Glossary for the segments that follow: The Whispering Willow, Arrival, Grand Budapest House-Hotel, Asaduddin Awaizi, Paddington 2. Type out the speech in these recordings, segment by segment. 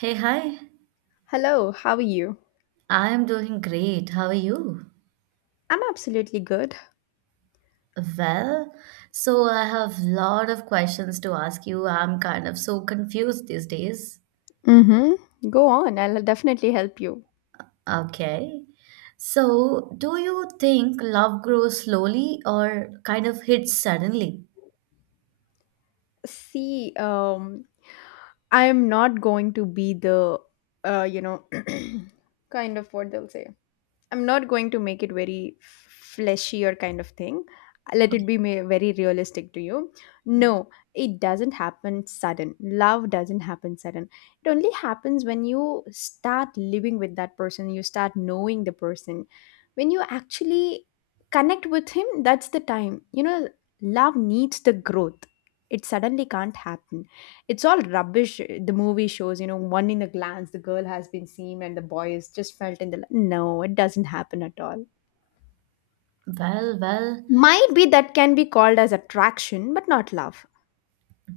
Hey, hi. Hello, how are you? I am doing great. How are you? I'm absolutely good. Well, so I have lot of questions to ask you. I'm kind of so confused these days. Mm-hmm. Go on, I'll definitely help you. Okay. So, do you think love grows slowly or kind of hits suddenly? See, I'm not going to be uh, you know, kind of what they'll say. I'm not going to make it very fleshy or kind of thing. Let it be very realistic to you. No, it doesn't happen sudden. Love doesn't happen sudden. It only happens when you start living with that person, you start knowing the person. When you actually connect with him, that's the time. You know, love needs the growth. It suddenly can't happen, it's all rubbish. The movie shows, you know, one in a glance the girl has been seen and the boy is just felt in the, no, it doesn't happen at all. Well, well, Might be that can be called as attraction but not love.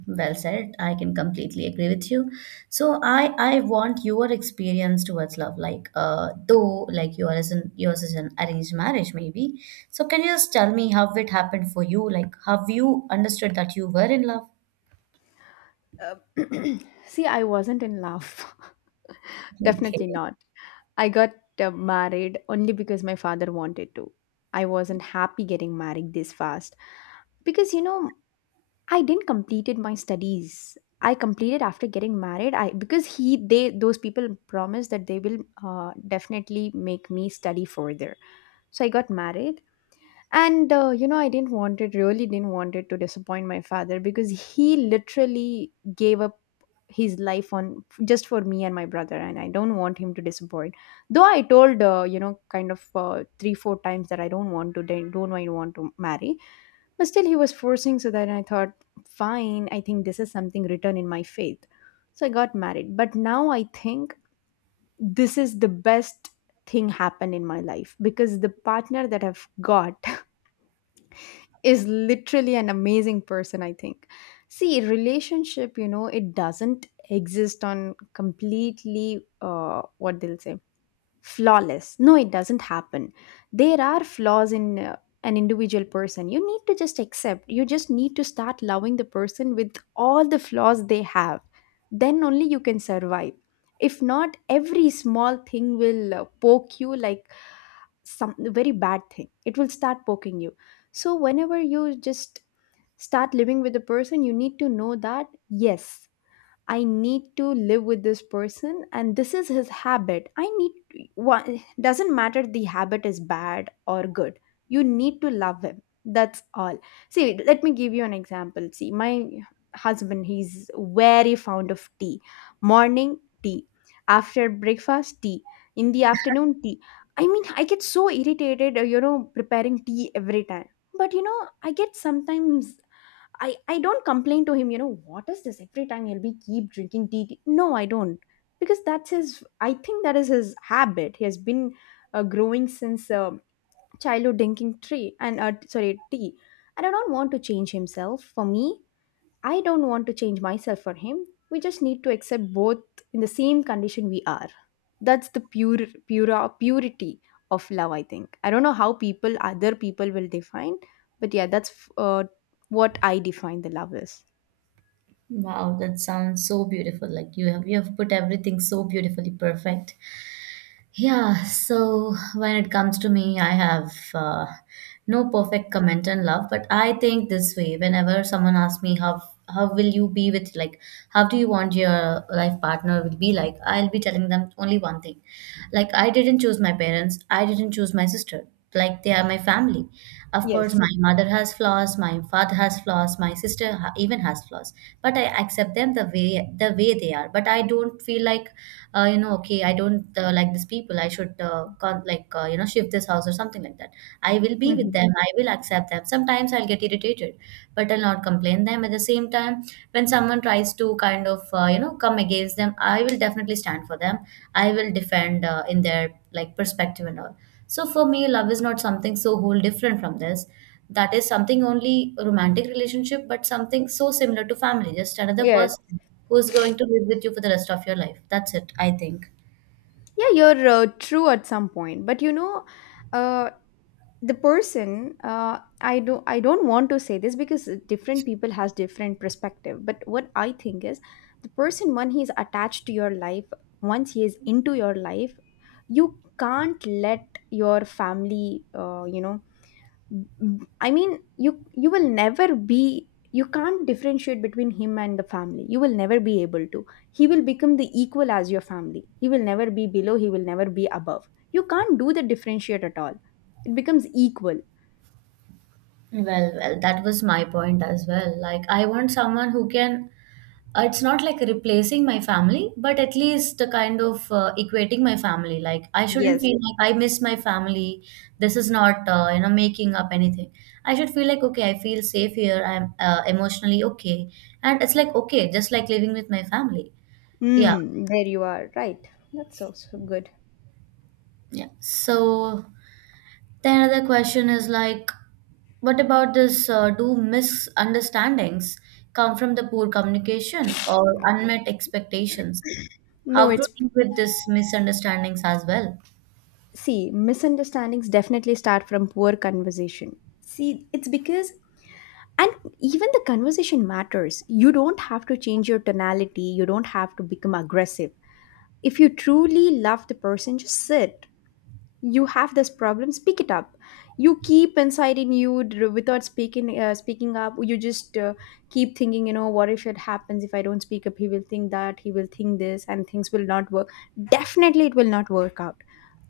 Well said. I can completely agree with you. So I want your experience towards love, like though like yours is an arranged marriage maybe. So can you just tell me how it happened for you? Like have you understood that you were in love? Uh, see, I wasn't in love, definitely Okay. not. I got married only because my father wanted to. I wasn't happy getting married this fast because, you know, I didn't completed my studies. I completed after getting married. I, because he, they, those people promised that they will definitely make me study further. So I got married, and you know, I didn't want it, really didn't want it, to disappoint my father because he literally gave up his life on just for me and my brother, and I don't want him to disappoint. Though I told you know, kind of 3 4 times that I don't want to, don't I want to marry, but still he was forcing, so that I thought, fine, I think this is something written in my faith. So I got married, but now I think this is the best thing happened in my life because the partner that I've got is literally an amazing person, I think. See, relationship, you know, it doesn't exist on completely what they'll say flawless. No, it doesn't happen. There are flaws in an individual person. You need to just accept, you just need to start loving the person with all the flaws they have. Then only you can survive. If not, every small thing will poke you, like some very bad thing it will start poking you. So whenever you just start living with a person, you need to know that yes, I need to live with this person, and this is his habit. I need, one, doesn't matter the habit is bad or good. You need to love him. That's all. See, let me give you an example. See, my husband, he's very fond of tea. Morning tea, after breakfast tea, in the afternoon tea. I mean, I get so irritated, you know, preparing tea every time. But you know, I get sometimes, I don't complain to him, you know, what is this? Every time he'll be keep drinking tea, tea." No, I don't. Because that's his, I think that is his habit. He has been growing since childhood drinking tree and, sorry, tea. And I don't want to change himself. For me, I don't want to change myself for him. We just need to accept both in the same condition we are. That's the pure, pure purity of love, I think. I don't know how people, other people, will define, but yeah, that's what I define the love is. Wow, that sounds so beautiful. Like you have put everything so beautifully perfect. Yeah, so when it comes to me, I have no perfect comment on love, but I think this way. Whenever someone asks me how will you be with like how do you want your life partner will be like, I'll be telling them only one thing. Like, I didn't choose my parents, I didn't choose my sister. Like, they are my family. Of course, Yes. my mother has flaws, my father has flaws, even has flaws. But I accept them the way they are. But I don't feel like, you know, okay, I don't like these people. I should like, you know, shift this house or something like that. I will be with Mhm. them. I will accept them. Sometimes I'll get irritated but I'll not complain them. At the same time, when someone tries to kind of, you know, come against them, I will definitely stand for them. I will defend, in their like perspective and all. So for me, love is not something so whole different from this. That is something only romantic relationship, but something so similar to family. Just another Yes. person who's going to live with you for the rest of your life. That's it, I think. Yeah, you're true at some point, but you know, uh, the person, I don't want to say this because different people has different perspective, but what I think is the person when he's attached to your life, once he is into your life, you can't let your family, you know, I mean, you will never be, you can't differentiate between him and the family. You will never be able to, he will become the equal as your family. He will never be below, he will never be above. You can't do the differentiate at all. It becomes equal. Well, that was my point as well. Like, I want someone who can, it's not like replacing my family, but at least the kind of, equating my family. Like, I shouldn't Yes. feel like I miss my family. This is not, you know, making up anything. I should feel like, okay, I feel safe here. I'm, emotionally okay. And it's like, okay, just like living with my family. Yeah. Mm, there you are. Right. That's also good. Yeah. So, the another question is like, what about this? Do misunderstandings come from the poor communication or unmet expectations? No, How to it's, deal with these misunderstandings as well? see, misunderstandings definitely start from poor conversation. See, it's because, and even the conversation matters. You don't have to change your tonality. You don't have to become aggressive. If you truly love the person, just sit. You have this problem, speak it up. You keep inside in you, without speaking, speaking up, you just keep thinking, you know, what if it happens, if I don't speak up, he will think that, he will think this, and things will not work. Definitely it will not work out.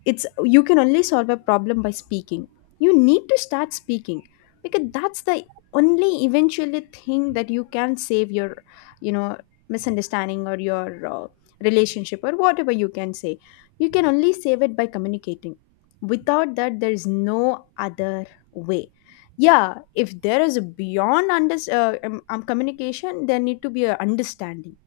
It's, you can only solve a problem by speaking. You need to start speaking, because that's the only eventually thing that you can save your, you know, misunderstanding or your relationship or whatever you can say. You can only save it by communicating. Without that there is no other way. Yeah, if there is a beyond under communication, there need to be a understanding.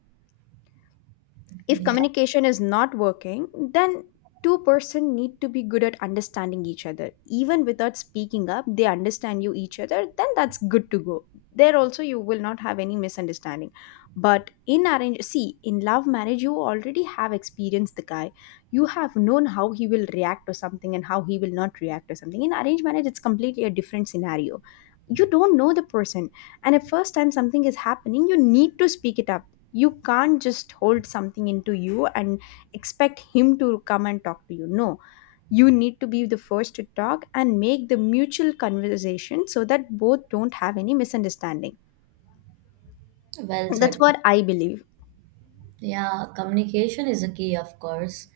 If Yeah, communication is not working, then two-person need to be good at understanding each other, even without speaking up they understand you each other, then that's good to go. There also you will not have any misunderstanding. But in arrange, see, in love marriage you already have experienced the guy. You have known how he will react to something and how he will not react to something. In arranged marriage, it's completely a different scenario. You don't know the person, and at first time something is happening, you need to speak it up. You can't just hold something into you and expect him to come and talk to you. No, you need to be the first to talk and make the mutual conversation so that both don't have any misunderstanding. well That's said. what I believe. Yeah, communication is a key, of course.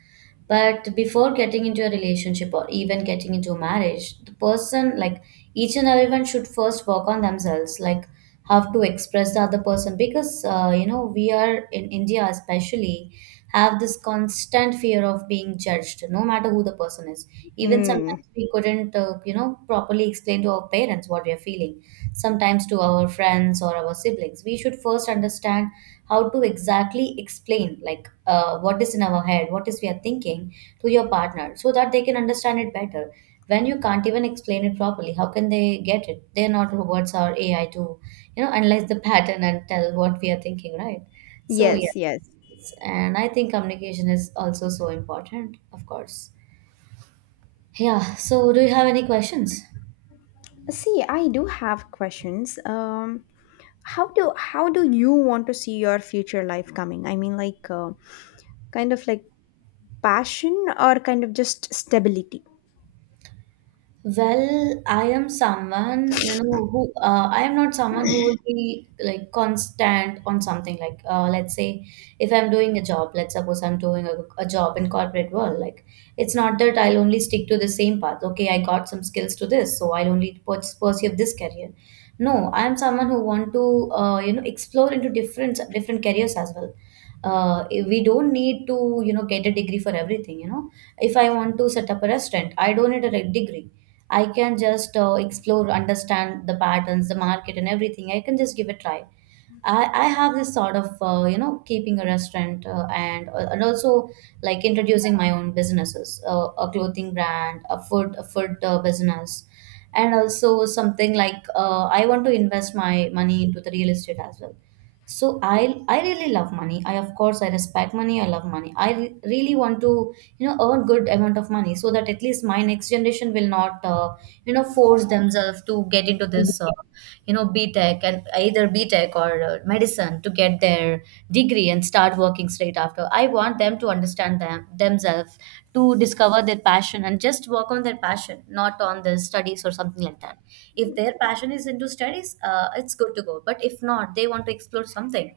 But before getting into a relationship or even getting into a marriage, the person, like each and everyone, should first work on themselves, like how to express the other person. Because, you know, we are in India, especially, have this constant fear of being judged, no matter who the person is. Even sometimes Hmm. we couldn't, you know, properly explain to our parents what we are feeling, sometimes to our friends or our siblings. We should first understand how to exactly explain, like, what is in our head, what is we are thinking to your partner so that they can understand it better. When you can't even explain it properly, how can they get it? They're not robots or AI to, you know, analyze the pattern and tell what we are thinking, right? So Yes, yes. yes, and I think communication is also so important, of course. Yeah, so do you have any questions? See, I do have questions. How do, how do you want to see your future life coming? I mean, like, kind of like passion or kind of just stability? Well, I am someone, you know, who, I am not someone who will be like constant on something. Like, let's say, if I'm doing a job, let's suppose I'm doing a job in corporate world. Like, it's not that I'll only stick to the same path. Okay, I got some skills to this, so I'll only pursue this career. No, I am someone who want to, you know, explore into different different careers as well. We don't need to, you know, get a degree for everything. You know, if I want to set up a restaurant, I don't need a degree. I can just, explore, understand the patterns, the market, and everything. I can just give a try. I have this sort of, you know, keeping a restaurant, and also like introducing my own businesses, a clothing brand, a food, business, and also something like, I want to invest my money into the real estate as well. So I really love money. I, of course, I respect money, I love money, I really want to, you know, earn good amount of money so that at least my next generation will not, you know, force themselves to get into this, you know, B tech, and either B tech or medicine to get their degree and start working straight after. I want them to understand them themselves, to discover their passion and just work on their passion, not on the studies or something like that. If their passion is into studies, it's good to go. But if not, they want to explore something.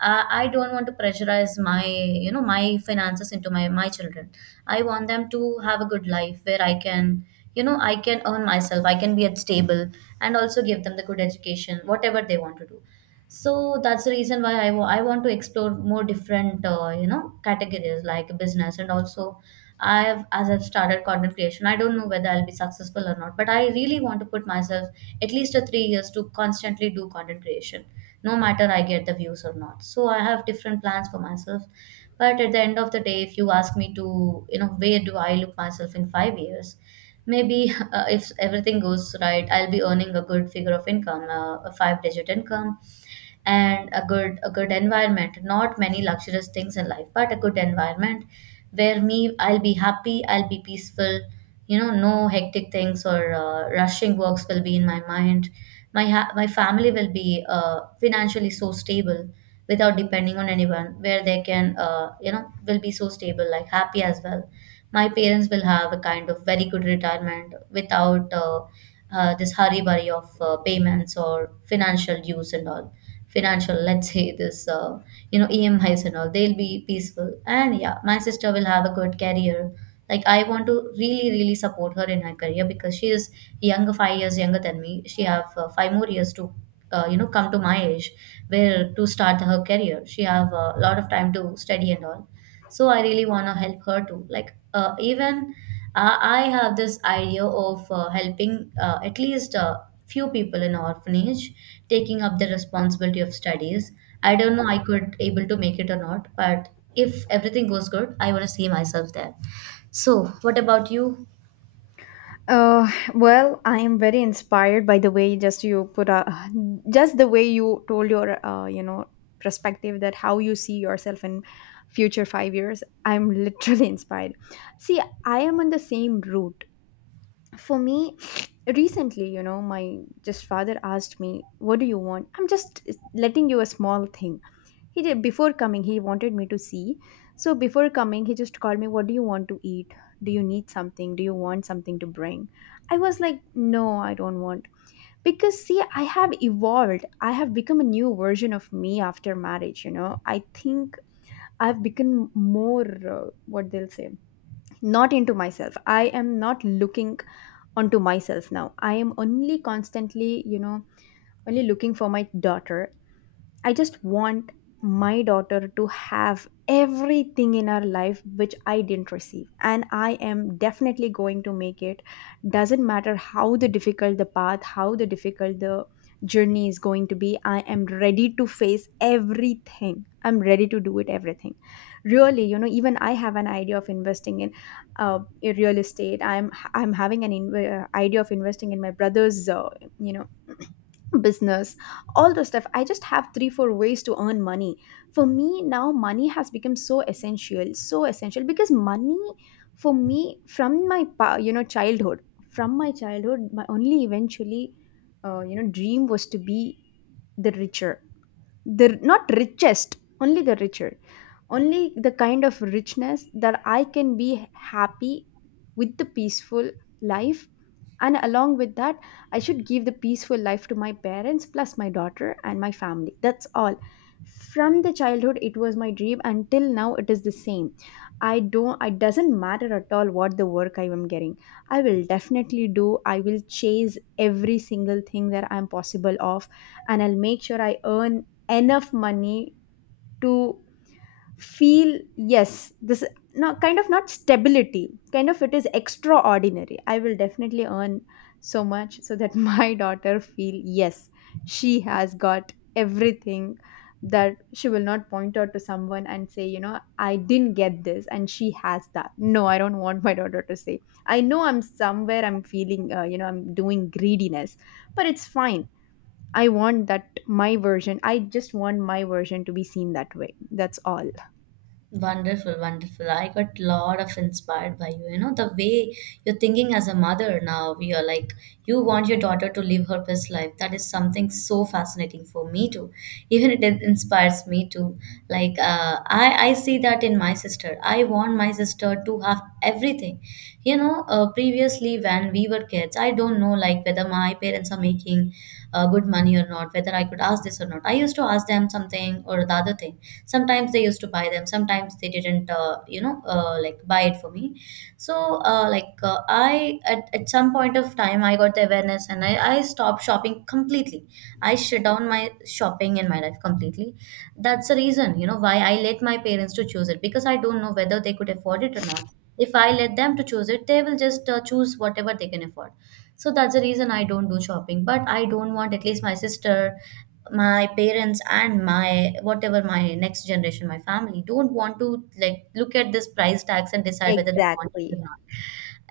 I don't want to pressurize my, you know, my finances into my children. I want them to have a good life where I can, you know, I can earn myself. I can be at stable and also give them the good education, whatever they want to do. So that's the reason why I want to explore more different, you know, categories like business. And also, I've started content creation, I don't know whether I'll be successful or not, but I really want to put myself at least a 3 years to constantly do content creation no matter I get the views or not. So I have different plans for myself, but at the end of the day, if you ask me to, you know, where do I look myself in 5 years, maybe if everything goes right, I'll be earning a good figure of income, a 5-digit income, and a good environment. Not many luxurious things in life, but a good environment where me, I'll be happy, I'll be peaceful, you know, no hectic things or, rushing works will be in my mind. My family will be, financially so stable without depending on anyone, where they can, you know, will be so stable, like happy as well. My parents will have a kind of very good retirement without, this hurry worry of, payments or financial dues and all. Financial, let's say, this, you know, EMIs and all. They'll be peaceful, and yeah, my sister will have a good career. Like, I want to really really support her in her career, because she is younger, 5 years younger than me. She have, 5 more years to, you know, come to my age, where to start her career. She have a lot of time to study and all. So I really want to help her too. Like, even I have this idea of, helping, at least, few people in orphanage, taking up the responsibility of studies. I don't know I could able to make it or not, but if everything goes good, I want to see myself there. So what about you? Uh, well, I am very inspired by the way just you put a, just the way you told your you know, perspective that how you see yourself in future 5 years. I'm literally inspired. See, I am on the same route. For me, recently, you know, my just father asked me, "What do you want?" I'm just letting you a small thing. He did before coming, he wanted me to see. So before coming, he just called me, "What do you want to eat? Do you need something? Do you want something to bring?" I was like, "No, I don't want." Because see, I have evolved. I have become a new version of me after marriage, you know. I think I've become more, what they'll say, not into myself. I am not looking onto myself now. I am only constantly, you know, only looking for my daughter. I just want my daughter to have everything in her life which I didn't receive. And I am definitely going to make it. Doesn't matter how the difficult the path, how the difficult the journey is going to be. I am ready to face everything. I'm ready to do it, everything. Really, you know, even I have an idea of investing in real estate. I'm having an idea of investing in my brother's, you know, business, all those stuff. I just have 3 4 ways to earn money. For me now, money has become so essential, so essential, because money, for me, from my you know, childhood, from my childhood, my only eventually you know, dream was to be the richer, the not richest, only the richer, only the kind of richness that I can be happy with, the peaceful life. And along with that, I should give the peaceful life to my parents plus my daughter and my family, that's all. From the childhood it was my dream, until now it is the same. I don't, it doesn't matter at all what the work I am getting, I will definitely do. I will chase every single thing that I'm possible of, and I'll make sure I earn enough money to feel, yes, this, no, kind of not stability, kind of it is extraordinary. I will definitely earn so much so that my daughter feel yes, she has got everything, that she will not point out to someone and say, you know, I didn't get this and she has that. No, I don't want my daughter to say. I know, I'm somewhere I'm feeling, you know, I'm doing greediness, but it's fine. I want that my version, I just want my version to be seen that way. That's all. Wonderful, wonderful. I got lot of inspired by you. You know, the way you're thinking as a mother now, you're like, you want your daughter to live her best life. That is something so fascinating for me too. Even it inspires me too. Like, I see that in my sister. I want my sister to have everything. You know, previously when we were kids, I don't know like whether my parents are making, good money or not, whether I could ask this or not. I used to ask them something or the other thing. Sometimes they used to buy them, sometimes they didn't, you know, like buy it for me. So, I at some point of time, I got the awareness and I stopped shopping completely. I shut down my shopping in my life completely. That's the reason, you know, why I let my parents to choose it, because I don't know whether they could afford it or not. If I let them to choose it, they will just choose whatever they can afford. So that's the reason I don't do shopping, but I don't want at least my sister, my parents and my whatever, my next generation, my family don't want to like look at this price tags and decide whether they want it or Exactly. not.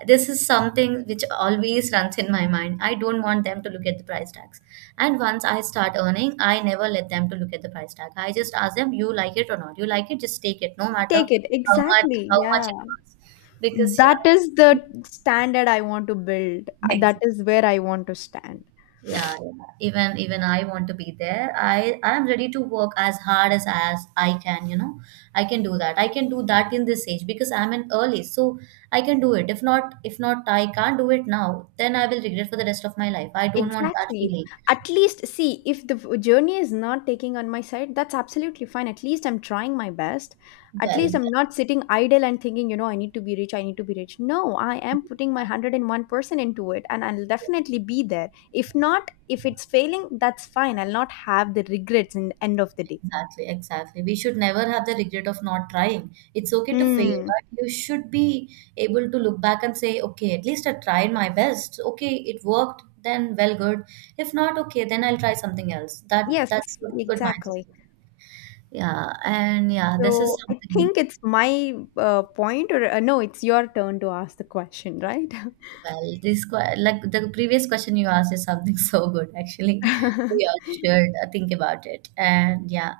This is something which always runs in my mind. I don't want them to look at the price tags, and once I start earning, I never let them to look at the price tag. I just ask them, you like it or not? You like it, just take it, no matter Take it. how much, Exactly. how much Yeah. it costs, because yeah. That is the standard I want to build. That Exactly. is where I want to stand. Yeah, yeah. Even I want to be there. I am ready to work as hard as I can, you know. I can do that. I can do that in this age because I'm an early, so I can do it. If not, I can't do it now, then I will regret for the rest of my life. I don't want that Exactly. feeling. At least, see, if the journey is not taking on my side, that's absolutely fine. At least I'm trying my best. At Well, well, least I'm not sitting idle and thinking, I need to be rich, I need to be rich. No, I am putting my 101% into it and I'll yes. definitely be there. If not, if it's failing, that's fine. I'll not have the regrets in the end of the day. Exactly, exactly. We should never have the regret of not trying. It's okay to fail, Hmm. but you should be able to look back and say, okay, at least I tried my best. Okay, it worked, then well, good. If not, okay, then I'll try something else. That Yes, that's a good mindset. exactly. Yeah, and yeah, this is So I something. think it's my point, or no, it's your turn to ask the question, right? Well, this like the previous question you asked is something so good actually. We all should think about it. And yeah,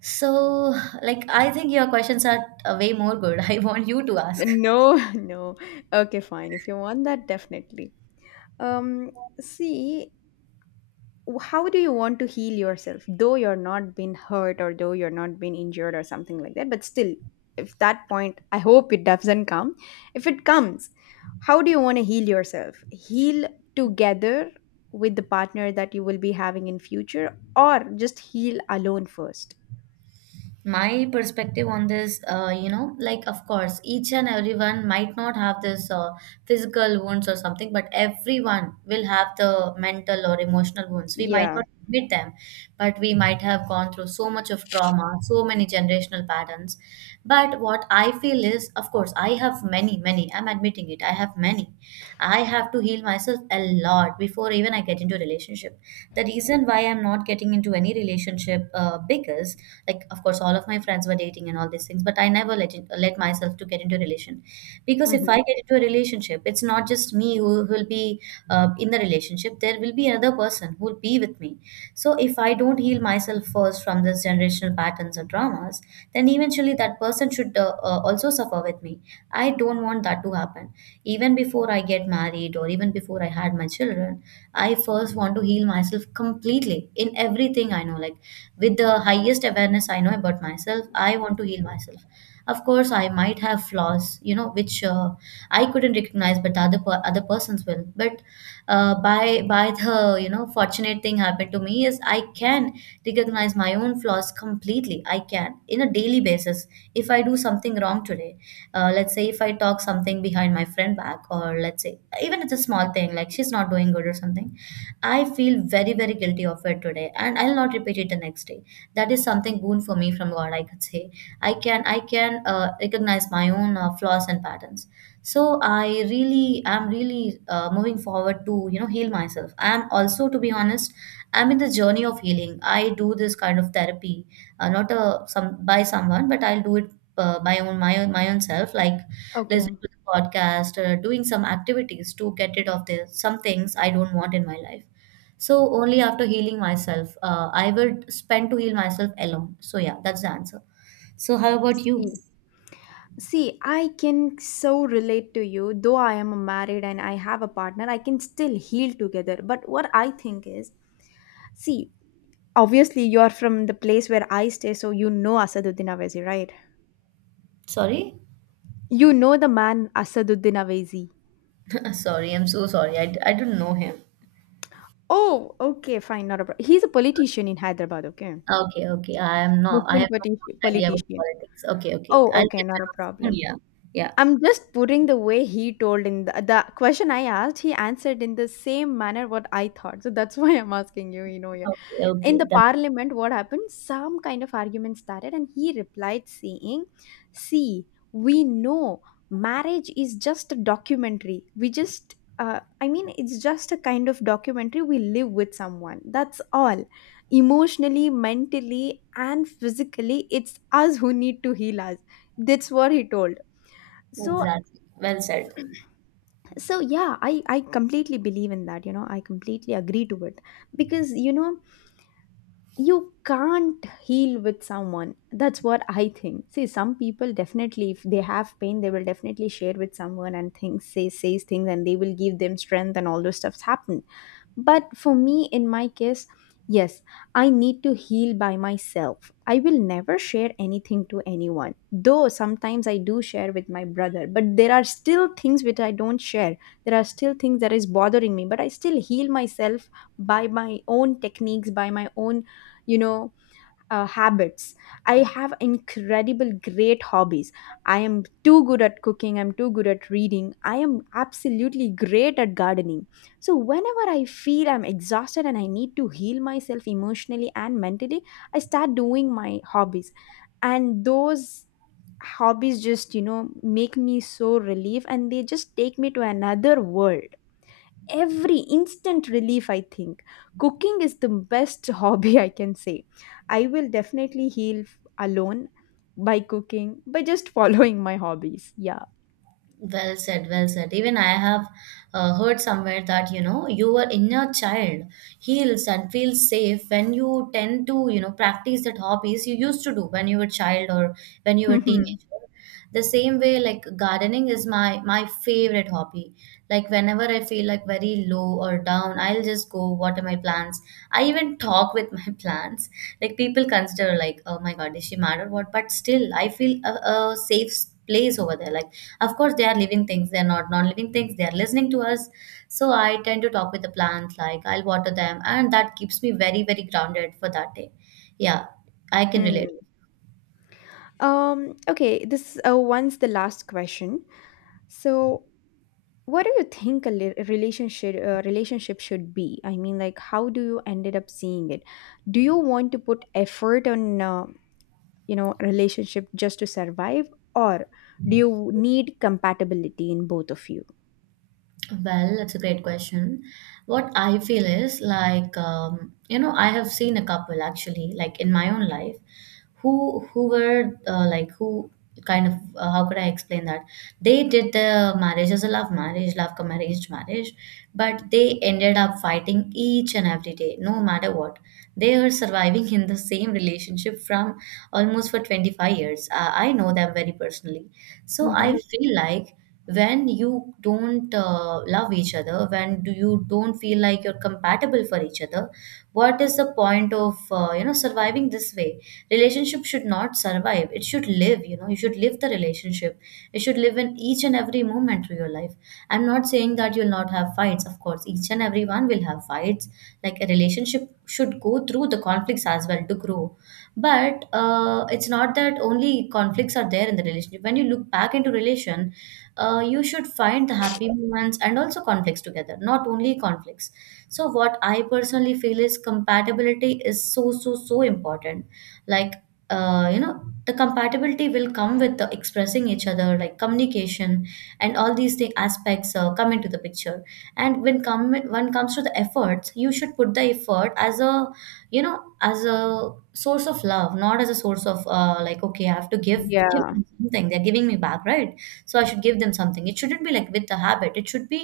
so like I think your questions are way more good. I want you to ask. No, no. Okay, fine. If you want that, definitely. Um, see, how do you want to heal yourself? Though you're not been hurt or though you're not been injured or something like that, but still, if that point, I hope it doesn't come. If it comes, how do you want to heal yourself? Heal together with the partner that you will be having in future or just heal alone first? My perspective on this, you know, like, of course, each and everyone might not have this physical wounds or something, but everyone will have the mental or emotional wounds. We might Yeah. not admit them, but we might have gone through so much of trauma, so many generational patterns. But what I feel is, of course, I have many, many, I'm admitting it, I have many. I have to heal myself a lot before even I get into a relationship. The reason why I'm not getting into any relationship, because, like, of course, all of my friends were dating and all these things, but I never let it, let myself to get into a relation, because if I Mm-hmm. get into a relationship, it's not just me who will be in the relationship. There will be another person who will be with me. So, if I don't heal myself first from these generational patterns or traumas, then eventually that person should also suffer with me. I don't want that to happen. Even before I get married or even before I had my children, I first want to heal myself completely in everything I know. Like with the highest awareness I know about myself, I want to heal myself. Of course, I might have flaws, you know, which I couldn't recognize, but other persons will. But by the, you know, fortunate thing happened to me is I can recognize my own flaws completely. I can in a daily basis, if I do something wrong today, let's say if I talk something behind my friend back, or let's say even it's a small thing like she's not doing good or something, I feel very, very guilty of it today, and I'll not repeat it the next day. That is something boon for me from God, I could say. I can, I can recognize my own flaws and patterns. So I really, I'm really moving forward to, you know, heal myself. I'm also, to be honest, I'm in the journey of healing. I do this kind of therapy, not a some by someone, but I'll do it by own my own my own self, like Okay. listening to the podcast, doing some activities to get rid of the some things I don't want in my life. So only after healing myself, I would spend to heal myself alone. So yeah, that's the answer. So, how about you? See. See, I can so relate to you. Though I am married and I have a partner, I can still heal together. But what I think is, see, obviously you are from the place where I stay, so you know Asaduddin Awaizi, right? Sorry? You know the man Asaduddin Awaizi. Sorry, I'm so sorry. I don't know him. Oh, okay, fine, not a problem. He's a politician in Hyderabad, okay? Okay, okay. I am not. I Muslim have no idea about politician. politics. Okay, okay. Oh, I'll okay, get to not a know soon. problem. Yeah, yeah. I'm just putting the way he told in the question I asked, he answered in the same manner what I thought. So that's why I'm asking you, you know. Yeah. Okay, In okay. the That, parliament, what happened? Some kind of argument started, and he replied, saying, see, we know marriage is just a documentary. We just, I mean, it's just a kind of documentary. We live with someone. That's all. Emotionally, mentally, and physically, it's us who need to heal us. That's what he told. So, exactly. Well said. so yeah, I completely believe in that. You know, I completely agree to it because, you know, you can't heal with someone. That's what I think. See, some people definitely, if they have pain, they will definitely share with someone and things, says things, and they will give them strength and all those stuffs happen. But for me, in my case, yes, I need to heal by myself. I will never share anything to anyone, though sometimes I do share with my brother, but there are still things which I don't share. There are still things that is bothering me, but I still heal myself by my own techniques, by my own, you know, habits. I have incredible great hobbies. I am too good at cooking, I'm too good at reading, I am absolutely great at gardening. So whenever I feel I'm exhausted and I need to heal myself emotionally and mentally, I start doing my hobbies, and those hobbies just, you know, make me so relieved, and they just take me to another world. Every instant relief, I think cooking is the best hobby I can say. I will definitely heal alone by cooking, by just following my hobbies. Yeah. Well said, well said. Even I have heard somewhere that, you know, your inner child heals and feels safe when you tend to, you know, practice that hobbies you used to do when you were child or when you were Mhm. teenager. The same way, like gardening is my favorite hobby. Like whenever I feel like very low or down, I'll just go water my plants. I even talk with my plants. Like people consider like, oh my God, is she mad or what? But still, I feel a safe place over there. Like of course, they are living things, they are not non living things, they are listening to us. So I tend to talk with the plants, like I'll water them, and that keeps me very, very grounded for that day. Yeah, I can relate. Hmm. Um, okay, this one's the last question. So what do you think a relationship, relationship should be? I mean, like, how do you ended up seeing it? Do you want to put effort on you know, relationship just to survive, or do you need compatibility in both of you? Well, that's a great question. What I feel is like, you know, I have seen a couple actually, like in my own life, who were like who kind of, how could I explain that? They did the marriage as a love marriage, love come arranged marriage, but they ended up fighting each and every day, no matter what. They are surviving in the same relationship from almost for 25 years. I know them very personally. So Mm-hmm. I feel like when you don't love each other, when do you don't feel like you're compatible for each other, what is the point of you know, surviving this way? Relationship should not survive, it should live. You know, you should live the relationship. It should live in each and every moment of your life. I'm not saying that you'll not have fights. Of course, each and everyone will have fights. Like a relationship should go through the conflicts as well to grow, but it's not that only conflicts are there in the relationship. When you look back into relation, you should find the happy moments and also conflicts together, not only conflicts. So what I personally feel is compatibility is so, so, so important. Like, you know, the compatibility will come with the expressing each other, like communication, and all these thing aspects come into the picture. And when comes to the efforts, you should put the effort as a, you know, as a source of love, not as a source of, like, okay, I have to give, give Yeah. them something, they're giving me back, right? So I should give them something. It shouldn't be like with the habit. It should be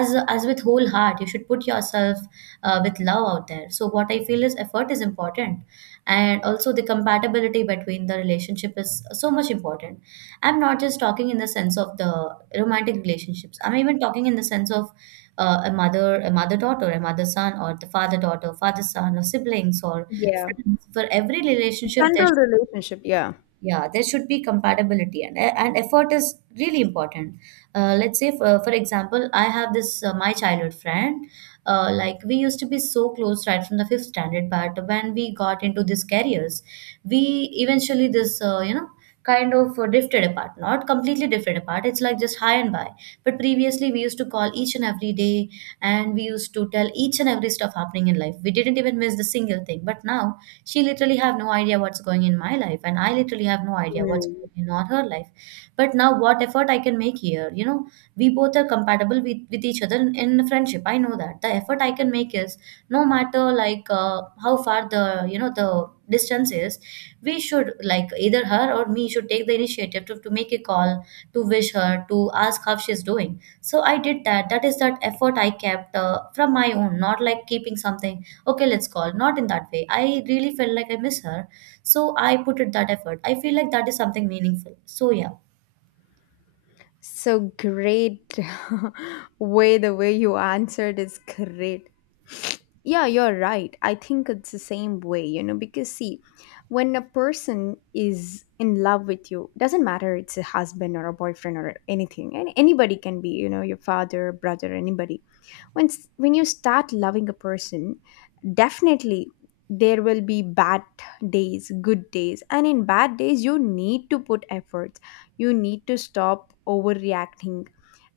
as with whole heart, you should put yourself with love out there. So what I feel is effort is important, and also the compatibility between the relationship is so much important. I'm not just talking in the sense of the romantic relationships. I'm even talking in the sense of a mother, a mother daughter, a mother son, or the father daughter, father son, or siblings, or Yeah, friends. For every relationship there, general relationship, yeah. yeah, there should be compatibility, and effort is really important. Let's say for example, I have this my childhood friend. Like we used to be so close right from the fifth standard, but when we got into these careers, we eventually this, you know, kind of, drifted apart. Not completely drifted apart. It's like just high and by. But previously we used to call each and every day, and we used to tell each and every stuff happening in life. We didn't even miss the single thing. But now she literally have no idea what's going in my life, and I literally have no idea what's Mm. going in on her life. But now what effort I can make here, you know, we both are compatible with each other in friendship. I know that the effort I can make is, no matter like, how far the, you know, the distance is, we should like either her or me should take the initiative to make a call, to wish her, to ask how she's doing. So I did that. That is that effort I kept from my own, not like keeping something, okay, let's call, not in that way. I really felt like I miss her, so I put it that effort. I feel like that is something meaningful. So yeah. So great, way the way you answered is great. Yeah, you're right. I think it's the same way, you know, because see, when a person is in love with you, doesn't matter it's a husband or a boyfriend or anything, and anybody can be, you know, your father, brother, anybody. When when you start loving a person, definitely there will be bad days, good days, and in bad days you need to put efforts. You need to stop overreacting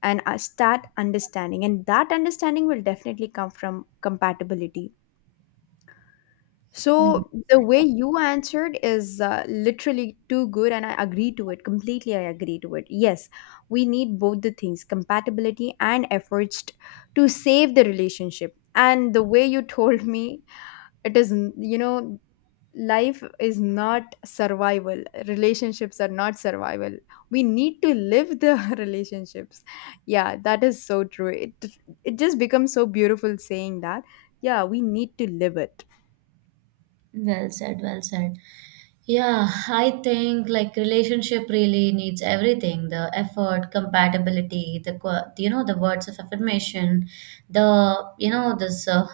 and start understanding, and that understanding will definitely come from compatibility. Hmm. So the way you answered is literally too good, and I agree to it completely. I agree to it. Yes, we need both the things, compatibility and efforts, to save the relationship. And the way you told me, it is, you know, life is not survival, relationships are not survival. We need to live the relationships. Yeah, that is so true. It just becomes so beautiful saying that. Yeah, we need to live it. Well said, well said. Yeah, I think like relationship really needs everything, the effort, compatibility, you know, the words of affirmation, the, you know, this,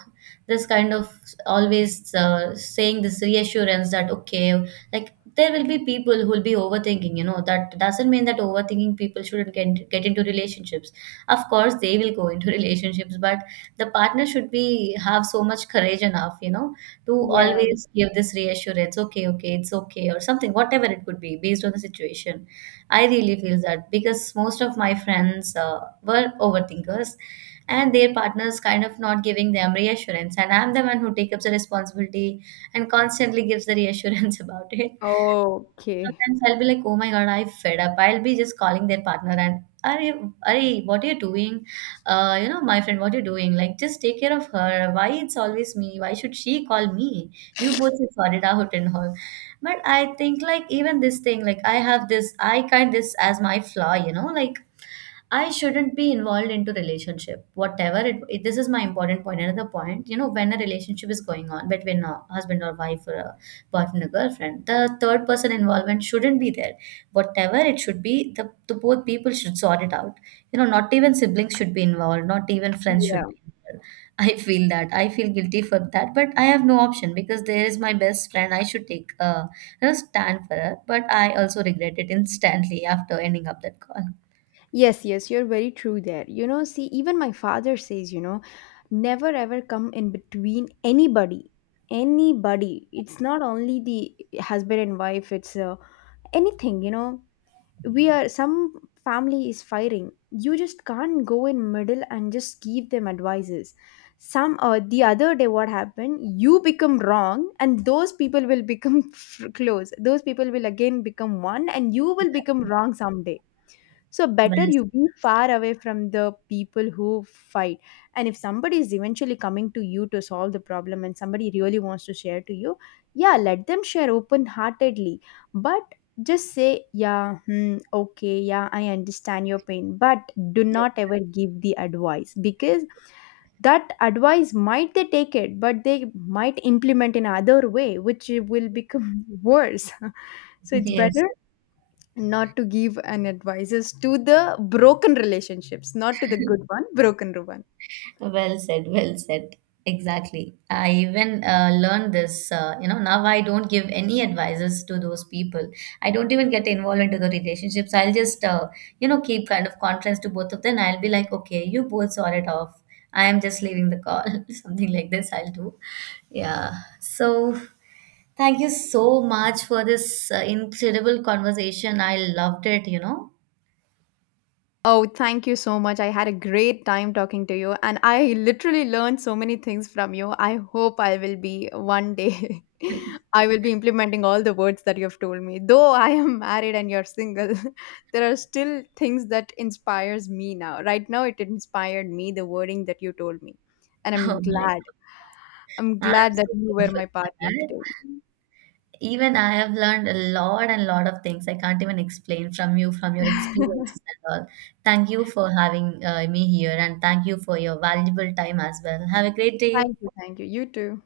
this kind of always, saying this reassurance that, okay, like there will be people who will be overthinking, you know, that doesn't mean that overthinking people shouldn't get into relationships. Of course, they will go into relationships, but the partner should be have so much courage enough, you know, to Yeah. always give this reassurance, okay, okay, it's okay or something, whatever it could be based on the situation. I really feel that because most of my friends were overthinkers, and their partners kind of not giving them reassurance, and I'm the one who takes up the responsibility and constantly gives the reassurance about it. Okay. Sometimes I'll be like, oh my God, I'm fed up. I'll be just calling their partner and, Arey, Arey, what are you doing? You know, my friend, what are you doing? Like, just take care of her. Why it's always me? Why should she call me? You both should sort it out and all. But I think like even this thing, like I have this, I kind this as my flaw, you know, like I shouldn't be involved into relationship, whatever it- This is my important point. Another point, you know, when a relationship is going on between a husband or wife or a partner or girlfriend, the third person involvement shouldn't be there. Whatever it should be, the both people should sort it out. You know, not even siblings should be involved. Not even friends should Yeah. be involved. I feel that I feel guilty for that, but I have no option because there is my best friend. I should take a, you know, stand for her, but I also regret it instantly after ending up that call. Yes, yes, you're very true there. You know, see, even my father says, you know, never ever come in between anybody. Anybody. It's not only the husband and wife, it's anything, you know. We are, some family is firing, you just can't go in middle and just give them advices. Some, the other day, what happened? You become wrong, and those people will become close, those people will again become one, and you will become wrong someday. So better Yes. you be far away from the people who fight. And if somebody is eventually coming to you to solve the problem and somebody really wants to share to you, yeah, let them share open heartedly. But just say, yeah, hmm, okay, yeah, I understand your pain. But do not ever give the advice, because that advice might they take it, but they might implement in other way, which will become worse. So it's Yes, better not to give an advices to the broken relationships, not to the good one, broken one. well said, well said. Exactly. I even learned this, you know, now I don't give any advices to those people. I don't even get involved into the relationships. I'll just, you know, keep kind of conference to both of them. I'll be like, okay, you both sort it off. I am just leaving the call. Something like this I'll do. Yeah. So thank you so much for this incredible conversation. I loved it, you know. Oh, thank you so much. I had a great time talking to you, and I literally learned so many things from you. I hope I will be one day I will be implementing all the words that you've told me. Though I am married and you're single, there are still things that inspires me. Now right now it inspired me, the wording that you told me, and Oh I'm my, glad, I'm I'm glad that so you were grateful my for partner that. today. Even I have learned a lot and lot of things I can't even explain from you, from your experiences and all. Thank you for having me here, and thank you for your valuable time as well. Have a great day. Thank you. Thank you. You too.